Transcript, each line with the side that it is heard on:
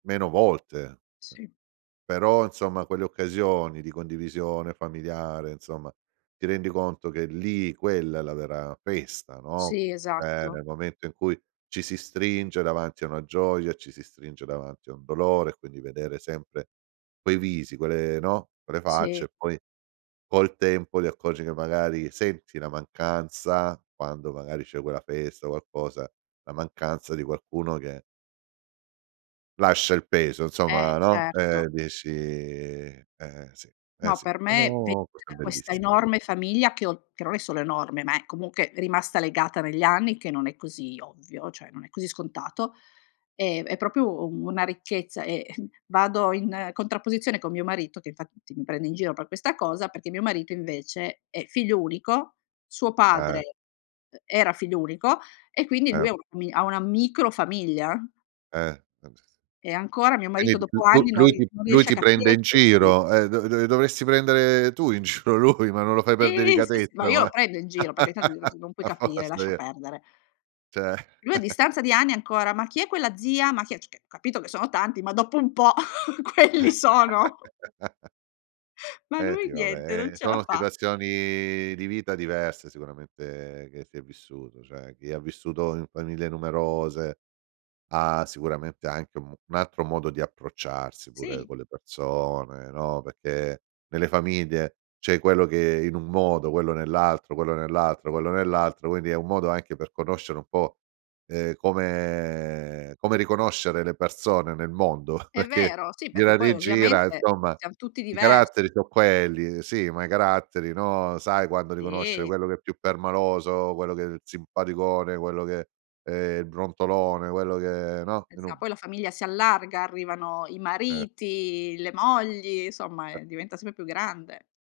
right: Meno volte,.
left: Sì.
right: Però, insomma, quelle occasioni di condivisione familiare insomma, ti rendi conto che lì, quella è la vera festa, no?
left: Sì,
right: Cioè
left: esatto.
right: nel momento in cui ci si stringe davanti a una gioia, ci si stringe davanti a un dolore, quindi vedere sempre quei visi, quelle no, quelle facce
left: Sì.
right: e poi col tempo ti accorgi che magari senti la mancanza, quando magari c'è quella festa, qualcosa, la mancanza di qualcuno che lascia il peso,
left: Eh!
right: insomma, no,
left: Certo.
right: ehm, dici eh, sì, eh,
left: No,
right: sì,
left: per me ve
right: sono cose
left: da questa
right: bellissime.
left: enorme famiglia che ho che non è solo enorme, ma è comunque rimasta legata negli anni, che non è così ovvio, cioè non è così scontato, ehm, è proprio u una ricchezza, e vado in contrapposizione con mio marito che infatti mi prende in giro per questa cosa, perché mio marito, invece, è figlio unico, suo
right: Eh.
left: padre era figlio unico e quindi lui
right: Ehm
left: ha una fami ha una micro famiglia.
right: Eh, [unintelligible]
left: E ancora mio
right: quindi
left: marito
right: di più
left: dopo
right: lu
left: anni non
right: lui
left: ri
right: ti
left: non
right: lui
left: riesce a
right: ti
left: capire
right: prende in
left: chi è chi.
right: giro, ehm, dove dove dovresti prendere tu in giro lui, ma non lo fai
left: Sì!
right: per
left: Sì, s ma
right: delicatezza,
left: io lo
right: ma
left: prendo in giro, perché tan [unintelligible] "Non puoi
right: a
left: capire,
right: forza
left: lascia
right: ie
left: perdere".
right: Cioè
left: Lui a distanza di anni ancora: "Ma chi è quella zia? Ma chi è" cioè c capito che sono tanti, ma dopo un po' quelli sono! Ma
right: Eh,
left: lui
right: sì. Vabbè,
left: niente, non
right: ehm,
left: ce la
right: sono
left: fa!
right: situazioni di vita diverse sicuramente che si è vissuto. Cioè, chi ha vissuto in famiglie numerose ha sicuramente anche u mu un altro modo di approcciarsi pure
left: Sì.
right: con le persone, no, perché nelle famiglie c'è quello che in un modo, quello nell'altro, quello nell'altro, quello nell'altro. Quindi, è un modo anche per conoscere un po', ehm, come come riconoscere le persone nel mondo,
left: È
right: perché
left: vero! Sì, perché
right: gira
left: poi
right: rigira,
left: ovviamente
right: insomma,
left: siam tutti
right: i
left: diver
right: caratteri so' quelli sì, ma i caratteri, no, sai quando riconoscere
left: Sì.
right: quello che è più permaloso, quello che è il simpaticone, quello che è i brontolone, quello che no, in
left: Esa
right: un
left: poi la famiglia si allarga, arrivano i
right: Cer
left: mariti, le mogli, insomma, ehm, diventa sempre più grande.